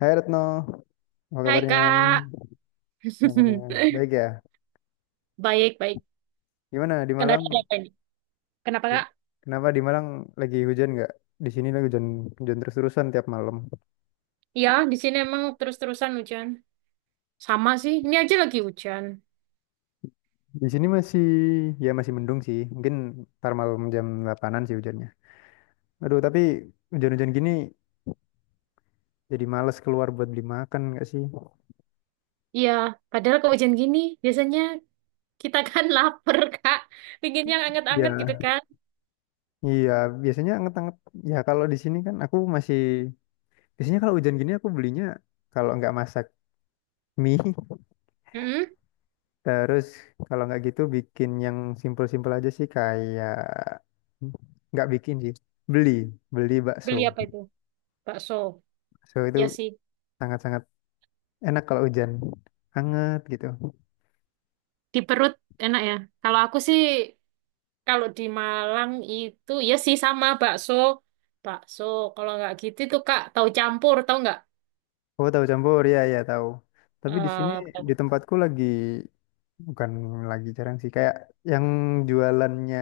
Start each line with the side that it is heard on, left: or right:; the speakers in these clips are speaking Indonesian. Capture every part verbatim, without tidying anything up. left: Hai Retno, apa
right: Hai
left: kabarnya?
right: Kak.
left: Kabarnya baik ya?
right: Baik, baik.
left: Gimana di
right: Kenapa
left: Malang?
right: ada apa ini? Kenapa
left: Di-
right: Kak?
left: Kenapa di Malang lagi hujan nggak? Di sini lagi hujan hujan terus-terusan tiap malam.
right: Ya, di sini emang terus-terusan hujan. Sama sih, ini aja lagi hujan.
left: Di sini masih ya masih mendung sih. Mungkin ntar malam jam delapanan-an sih hujannya. Aduh, tapi hujan-hujan gini jadi males keluar buat beli makan nggak sih?
right: Iya, padahal kalau hujan gini, biasanya kita kan lapar Kak. Pingin yang anget-anget gitu
left: Ya,
right: kan.
left: iya, biasanya anget-anget. Ya kalau di sini kan aku masih biasanya kalau hujan gini aku belinya kalau nggak masak mie,
right: Mm-mm.
left: Terus kalau nggak gitu bikin yang simpel-simpel aja sih kayak nggak bikin sih beli beli bakso.
right: Beli apa itu? Bakso.
left: Bakso itu
right: Ya sih,
left: sangat-sangat enak kalau hujan hangat gitu.
right: di perut enak ya. Kalau aku sih, kalau di Malang itu, ya sih sama bakso. Bakso, kalau nggak gitu tuh Kak, tahu campur, tahu nggak?
left: Oh, tahu campur, ya, ya tahu, tapi di sini
right: Eh,
left: di
right: tahu.
left: tempatku lagi bukan lagi jarang sih kayak yang jualannya,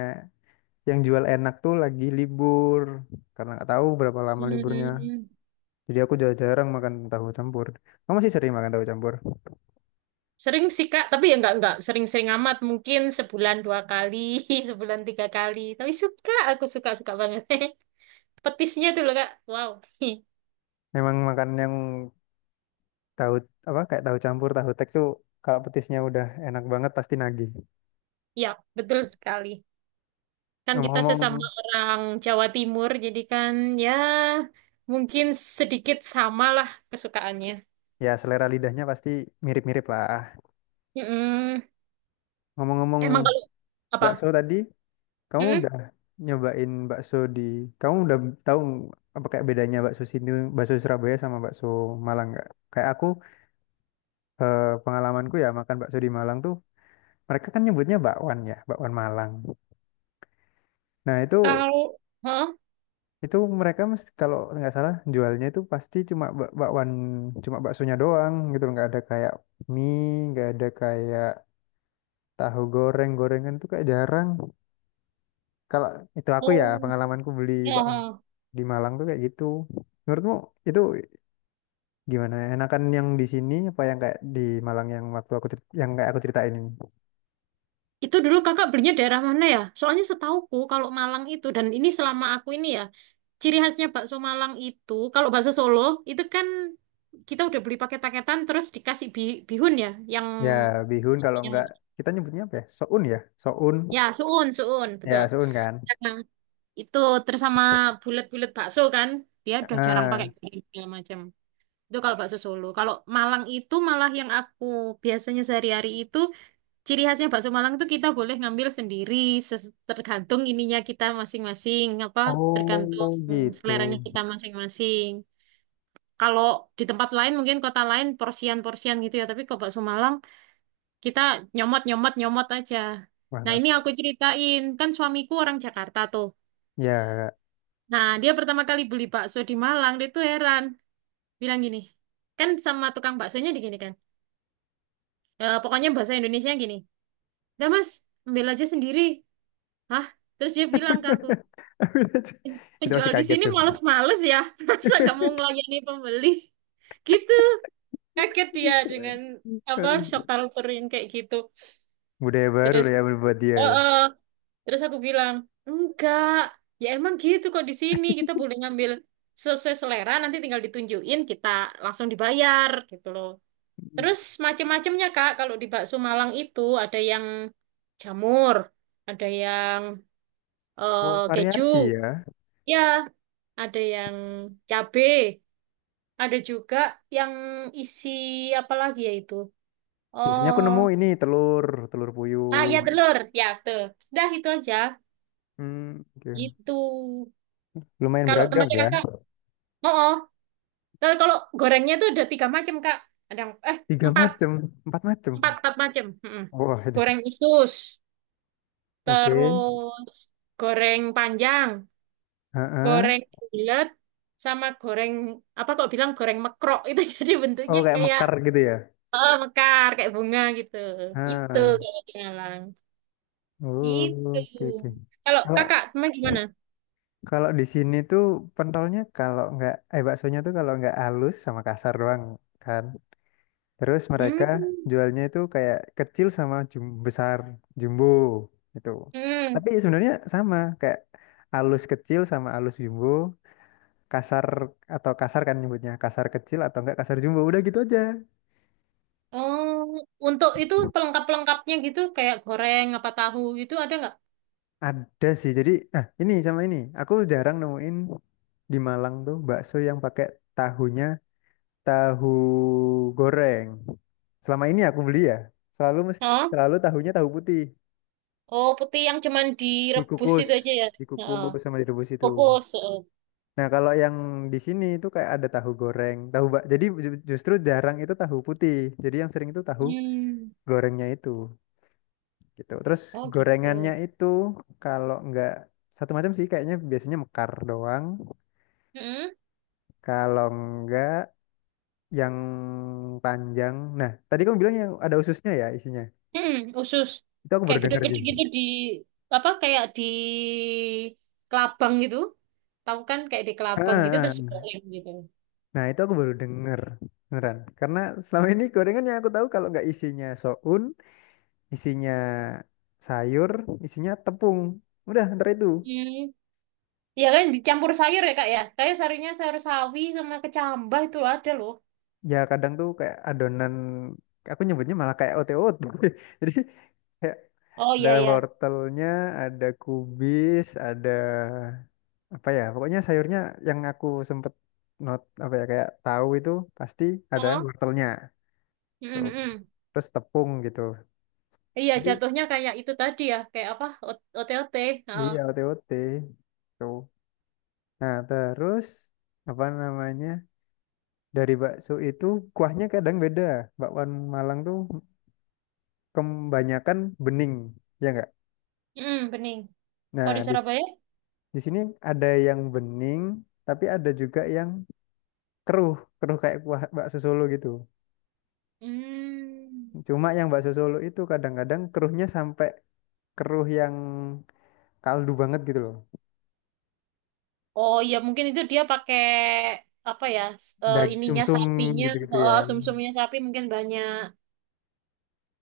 left: yang jual enak tuh lagi libur karena nggak tahu berapa lama liburnya.
right: Hmm.
left: Jadi aku udah jarang makan tahu campur. Kamu masih sering makan tahu campur?
right: Sering sih Kak, tapi ya nggak nggak sering-sering amat. Mungkin sebulan dua kali, sebulan tiga kali. Tapi suka, aku suka suka banget. Petisnya tuh loh Kak, wow.
left: Memang makan yang tahu apa kayak tahu campur tahu tek tuh kalau petisnya udah enak banget pasti nagih.
right: Ya, betul sekali. Kan kita sesama
left: Ngomong-ngomong,
right: orang Jawa Timur, jadi kan ya mungkin sedikit sama lah kesukaannya.
left: ya, selera lidahnya pasti mirip-mirip lah.
right: Mm-mm.
left: Ngomong-ngomong,
right: Emang kalau apa?
left: bakso tadi, kamu
right: Mm-mm.
left: udah nyobain bakso di, kamu udah tahu apa kayak bedanya bakso sini, bakso Surabaya sama bakso Malang nggak? Kayak aku, eh, pengalamanku ya makan bakso di Malang tuh mereka kan nyebutnya bakwan, ya, bakwan Malang, nah itu.
right: Kalau, hah?
left: Itu mereka mes, kalau nggak salah jualnya itu pasti cuma bak- bakwan, cuma baksonya doang gitu loh. Nggak ada kayak mie, nggak ada kayak tahu goreng, gorengan itu kayak jarang. Kalau itu aku ya
right: Oh,
left: pengalamanku beli
right: ya.
left: bakwan
right: Huh.
left: di Malang tuh kayak gitu. Menurutmu itu gimana? Enakan yang di sini apa yang kayak di Malang yang waktu aku cerit- yang kayak aku ceritain ini?
right: Itu dulu kakak belinya daerah mana ya? Soalnya setauku kalau Malang itu dan ini selama aku ini ya, ciri khasnya bakso Malang itu kalau bakso Solo itu kan kita udah beli paket-paketan terus dikasih bi- bihun ya, yang
left: Ya bihun, kalau nggak
right: yang
left: kita nyebutnya apa ya? Soun ya, soun.
right: ya suun suun betul.
left: Ya soun kan.
right: Nah, itu terus sama bulat-bulat bakso kan, dia udah jarang pakai
left: Ah,
right: bihun segala macam. Itu kalau bakso Solo. Kalau Malang itu malah yang aku biasanya sehari-hari itu. Ciri khasnya bakso Malang tuh kita boleh ngambil sendiri, ses- tergantung ininya kita masing-masing, apa tergantung
left: oh gitu.
right: seleranya kita masing-masing. Kalau di tempat lain mungkin kota lain porsian-porsian gitu ya, tapi kalau bakso Malang kita nyomot-nyomot-nyomot aja. Nah
left: Wah,
right: ini aku ceritain, kan suamiku orang Jakarta tuh.
left: ya,
right: Nah dia pertama kali beli bakso di Malang, dia tuh heran, bilang gini, kan sama tukang baksonya digini kan, "E, pokoknya bahasa Indonesia gini, udah mas, ambil aja sendiri." Hah? Terus dia bilang ke aku,
left: itu pasti
right: "Penjual di
left: kaget
right: sini
left: tuh.
right: males-males ya, masa nggak mau ngelayani pembeli?" Gitu, kaget dia dengan apa shock culture yang kayak gitu.
left: Budaya baru
right: Terus,
left: lah ya buat dia
right: oh,
left: ya.
right: oh. Terus aku bilang, enggak, ya emang gitu kok di sini kita boleh ngambil sesuai selera, nanti tinggal ditunjukin kita langsung dibayar gitu loh.
left: Hmm.
right: Terus macem-macemnya Kak, kalau di bakso Malang itu ada yang jamur, ada yang eh,
left: Oh,
right: keju,
left: variasi ya.
right: ya, ada yang cabe. Ada juga yang isi apa lagi ya itu?
left: Biasanya aku
right: Oh,
left: nemu ini telur, telur puyuh.
right: ah ya telur, ya tuh. Dah itu aja.
left: Hmm, oke.
right: Gitu.
left: Lumayan
right: Kalau
left: beragam
right: tempatnya
left: ya.
right: kakak, oh, oh. Tapi kalau gorengnya tuh ada tiga macam kak. Ada yang- eh
left: Tiga
right: empat,
left: macem, empat macem.
right: empat, empat macam. Mm-mm.
left: Wah, aduh.
right: Goreng usus,
left: Oke.
right: terus goreng panjang,
left: Heeh.
right: goreng bulat, sama goreng apa kok bilang goreng mekrok itu jadi
left: Oh,
right: bentuknya
left: kayak
right: kayak
left: mekar gitu ya.
right: oh, mekar kayak bunga gitu. Itu
left: Ah,
right: kalau di Malang. Gitu.
left: oh, oke oke.
right: Kalau
left: Kalau
right: kakak, emang gimana?
left: kalau di sini tuh pentolnya kalau nggak eh baksonya tuh kalau nggak halus sama kasar doang kan. Terus mereka
right: Hmm.
left: jualnya itu kayak kecil sama jum besar, jumbo itu.
right: Hmm.
left: Tapi sebenarnya sama kayak alus kecil sama alus jumbo, kasar atau kasar kan nyebutnya, kasar kecil atau enggak kasar jumbo, udah gitu aja.
right: Oh, untuk itu pelengkap-pelengkapnya gitu, kayak goreng, apa tahu itu ada nggak?
left: Ada sih. Jadi nah ini sama ini, aku jarang nemuin di Malang tuh bakso yang pakai tahunya tahu goreng. Selama ini aku beli ya, selalu mes-
right: Oh,
left: selalu tahunya tahu putih
right: oh putih yang cuman direbus
left: dikukus,
right: itu aja ya. Heeh.
left: dikukus sama direbus itu.
right: Fokus. Heeh.
left: Nah, kalau yang di sini itu kayak ada tahu goreng, tahu bak. Jadi ju- justru jarang itu tahu putih. Jadi yang sering itu tahu
right: Hmm.
left: gorengnya itu gitu. Terus
right: Oh
left: gorengannya
right: gitu.
left: itu kalau nggak satu macam sih kayaknya, biasanya mekar doang.
right: Hmm.
left: Kalau nggak yang panjang. Nah, tadi kamu bilang yang ada ususnya ya isinya.
right: Hmm. Usus.
left: Itu aku baru
right: Kayak
left: dengar
right: gede-gede
left: sih.
right: gitu di apa? Kayak di kelabang gitu. Tahu kan kayak di
left: Ah,
right: kelabang gitu
left: ah,
right: terus
left: ah.
right: digoreng gitu.
left: Nah, itu aku baru denger. Beneran. Karena selama ini gorengan yang aku tahu kalau nggak isinya soun, isinya sayur, isinya tepung. Udah, ntar itu.
right: Hmm. Ya kan dicampur sayur ya kak ya. Kayak sayurnya sayur sawi sama kecambah itu ada loh.
left: Ya kadang tuh kayak adonan, aku nyebutnya malah kayak otot. Jadi kayak
right: Oh
left: ada
right: iya iya.
left: wortelnya, ada kubis, ada apa ya? Pokoknya sayurnya yang aku sempet not apa ya kayak tahu itu pasti ada
right: Oh.
left: wortelnya. Tuh.
right: Mm-mm.
left: Terus tepung gitu.
right: Iya
left: Jadi
right: jatuhnya kayak itu tadi ya. Kayak apa? O- OTOT. Heeh.
left: iya otot. Tuh. Nah, terus apa namanya? Dari bakso itu kuahnya kadang beda. Bakwan Malang tuh kebanyakan bening, ya nggak?
right: Mm, bening. Kalau
left: Nah,
right: di
left: di
right: Surabaya?
left: di sini ada yang bening, tapi ada juga yang keruh, keruh kayak kuah bakso Solo gitu.
right: Hmm.
left: Cuma yang bakso Solo itu kadang-kadang keruhnya sampai keruh yang kaldu banget gitu loh.
right: Oh iya mungkin itu dia pakai apa ya? s- eh,
left: Dag
right: ininya
left: sumsum
right: sapinya,
left: gitu-gitu ya.
right: eh, sum-sumnya sapi mungkin banyak.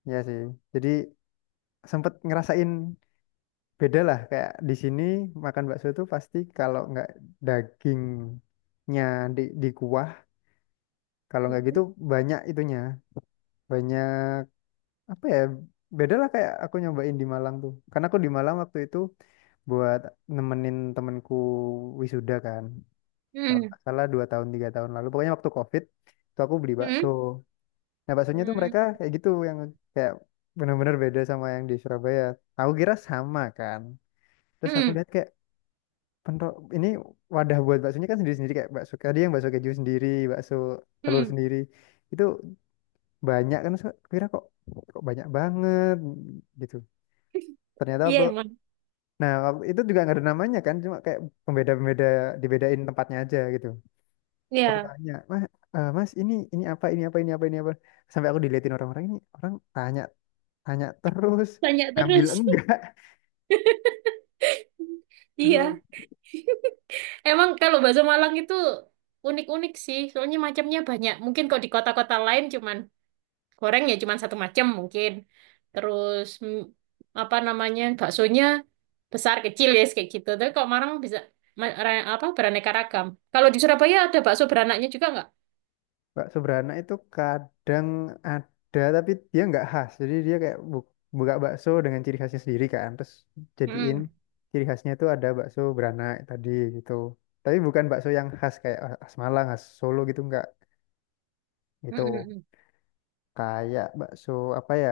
left: Ya sih. Jadi sempet ngerasain beda lah. Kayak di sini makan bakso itu pasti kalau nggak dagingnya di di kuah, kalau nggak gitu banyak itunya, banyak apa ya, beda lah kayak aku nyobain di Malang tuh. Karena aku di Malang waktu itu buat nemenin temenku wisuda kan, kalau
right: Hmm.
left: nggak salah dua tahun tiga tahun lalu, pokoknya waktu COVID itu aku beli bakso.
right: Hmm.
left: Nah baksonya tuh
right: Hmm.
left: mereka kayak gitu yang kayak benar-benar beda sama yang di Surabaya. Aku kira sama kan, terus aku
right: Hmm.
left: lihat kayak pentok ini wadah buat baksonya kan sendiri-sendiri, kayak bakso tadi yang bakso keju sendiri, bakso telur
right: Hmm.
left: sendiri. Itu banyak kan so- kira kok, kok banyak banget gitu. Ternyata
right: Iya
left: waktu
right: emang.
left: nah waktu itu juga nggak ada namanya kan, cuma kayak pembeda-pembeda, dibedain tempatnya aja gitu. Terus aku
right: Iya.
left: tanya, "Mas, eh, Mas ini ini apa? Ini apa? Ini apa? Ini apa?" Sampai aku diliatin orang-orang ini, orang tanya tanya terus
right: Tanya
left: ngambil
right: terus.
left: enggak. Duh.
right: Iya. Emang kalau bakso Malang itu unik-unik sih, soalnya macamnya banyak. Mungkin kalau di kota-kota lain cuman goreng ya cuman satu macam mungkin. Terus mm, apa namanya baksonya besar kecil ya kayak gitu. Tapi kalau Malang bisa ma- ra- apa beraneka ragam. Kalau di Surabaya ada bakso beranaknya juga nggak?
left: Bakso beranak itu kadang ada tapi dia nggak khas. Jadi dia kayak bu- buka bakso dengan ciri khasnya sendiri kan. Terus jadiin
right: Hmm.
left: ciri khasnya itu ada bakso beranak tadi gitu. Tapi bukan bakso yang khas kayak khas Malang, khas Solo gitu nggak.
right: Hmm,
left: Itu
right: hmm, hmm.
left: kayak bakso apa ya?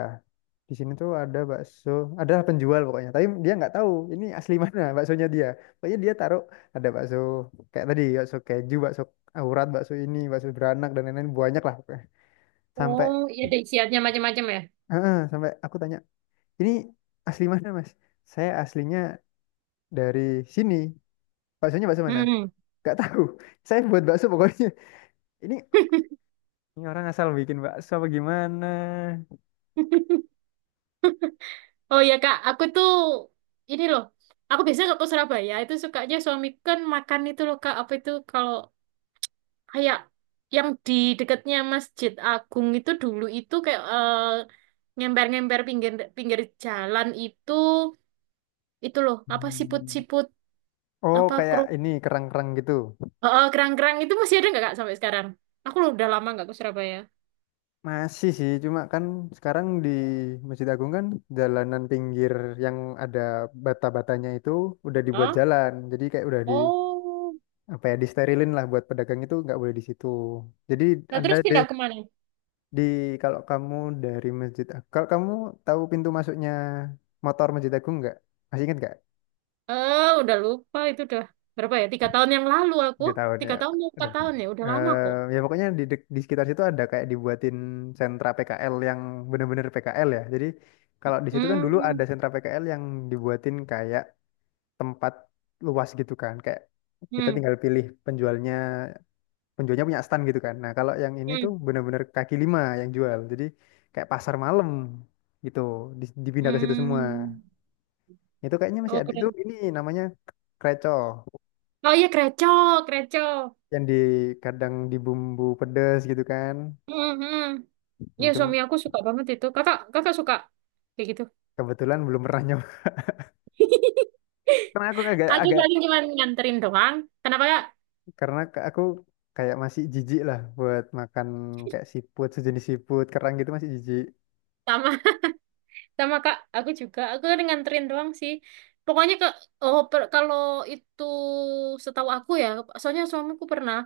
left: Di sini tuh ada bakso, ada penjual pokoknya. Tapi dia nggak tahu ini asli mana baksonya dia. Pokoknya dia taruh ada bakso kayak tadi bakso keju, bakso aurat, bakso ini, bakso beranak dan lain-lain banyak lah. Pokoknya sampai
right: Oh, iya ada isiannya macam-macam ya.
left: heeh, sampai aku tanya, ini asli mana mas? Saya aslinya dari sini. Baksonya bakso mana?
right: Hmm.
left: Gak tahu. Saya buat bakso pokoknya. Ini, ini orang asal bikin bakso apa gimana?
right: Oh ya Kak, aku tuh ini loh. Aku biasanya kalau ke Surabaya itu sukanya suami kan makan itu loh Kak, apa itu kalau kayak yang di dekatnya Masjid Agung itu dulu itu kayak eh, ngemper-ngemper pinggir pinggir jalan itu itu loh apa
left: Hmm.
right: siput-siput
left: Oh,
right: apa kru
left: kayak ini kerang-kerang gitu.
right: eh, eh, kerang-kerang itu masih ada nggak kak sampai sekarang? Aku loh udah lama nggak ke Surabaya.
left: Masih sih, cuma kan sekarang di Masjid Agung kan jalanan pinggir yang ada bata-batanya itu udah dibuat
right: Hah?
left: jalan. Jadi kayak udah di
right: Oh,
left: apa ya, disterilin lah buat pedagang itu nggak boleh di situ. Jadi
right: nah
left: ada
right: terus
left: deh.
right: pindah kemana?
left: Di kalau kamu dari Masjid Agung, kalau kamu tahu pintu masuknya motor Masjid Agung nggak? Masih ingat nggak?
right: Eh, udah lupa itu udah berapa ya? Tiga tahun yang lalu aku
left: Nggak tahu
right: tiga
left: ya.
right: tahun mau empat
left: Aduh.
right: tahun ya udah lama kok.
left: Eh, ya pokoknya di, dek- di sekitar situ ada kayak dibuatin sentra P K L yang bener-bener P K L ya. Jadi kalau di situ kan dulu ada
right: Hmm,
left: sentra P K L yang dibuatin kayak tempat luas gitu kan. Kayak kita
right: hmm,
left: tinggal pilih penjualnya, penjualnya punya stand gitu kan. Nah kalau yang ini tuh
right: hmm,
left: bener-bener kaki lima yang jual. Jadi kayak pasar malam gitu. Di- dipindah ke situ semua.
right: hmm.
left: Itu kayaknya masih
right: Oh
left: ada. Itu
right: keren.
left: ini namanya kreco
right: Oh iya Kreco, Kreco.
left: yang di kadang di bumbu pedes gitu kan.
right: Hmm, hmm.
left: Itu
right: Ya suami aku suka banget itu. Kakak, kakak suka kayak gitu.
left: kebetulan belum pernah nyoba. Karena aku agak
right: Aku
left: agak,
right: paling cuma nganterin doang. Kenapa kak?
left: karena ke- aku kayak masih jijik lah buat makan kayak siput, sejenis siput kerang gitu, masih jijik.
right: Sama, sama kak. Aku juga. Aku kan nganterin doang sih. Pokoknya ke, oh per- kalau itu setahu aku ya. Soalnya suamiku pernah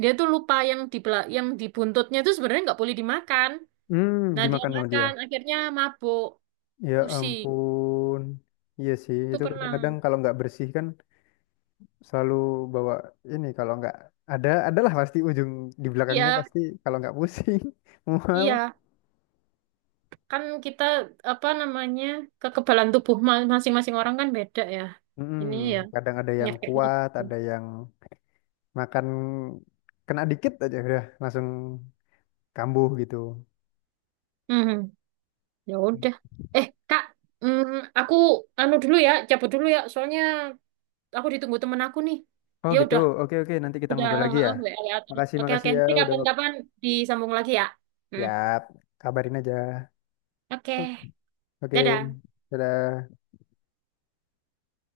right: dia tuh lupa yang di bela- yang di buntutnya itu sebenarnya nggak boleh dimakan.
left: Hmm,
right: Nah dia
left: dimakan sama dia.
right: makan, akhirnya mabuk,
left: Ya
right: pusing.
left: ampun. Iya sih,
right: Itu
left: itu
right: pernah.
left: kadang-kadang kalau nggak bersih kan selalu bawa ini kalau nggak ada adalah pasti ujung di belakangnya
right: Iya,
left: pasti kalau nggak pusing mual.
right: iya. Kan kita apa namanya kekebalan tubuh ma- masing-masing orang kan beda ya
left: Mm-mm.
right: ini ya
left: Kadang ada yang
right: penyakitnya
left: kuat,
right: gitu.
left: ada yang makan kena dikit aja udah langsung kambuh gitu.
right: Mhm, ya udah eh kak mm, aku anu dulu ya cabut dulu ya soalnya aku ditunggu temen aku nih
left: Oh
right: dia
left: gitu,
right: udah
left: oke oke nanti kita
right: udah
left: ngobrol lagi ya.
right: oh, W A terus.
left: Makasih
right: Oke oke
left: makasih ya
right: nanti
left: udah.
right: kapan-kapan disambung lagi ya.
left: Ya,
right: Hmm,
left: kabarin aja.
right: oke
left: Oke,
right: dadah.
left: dadah.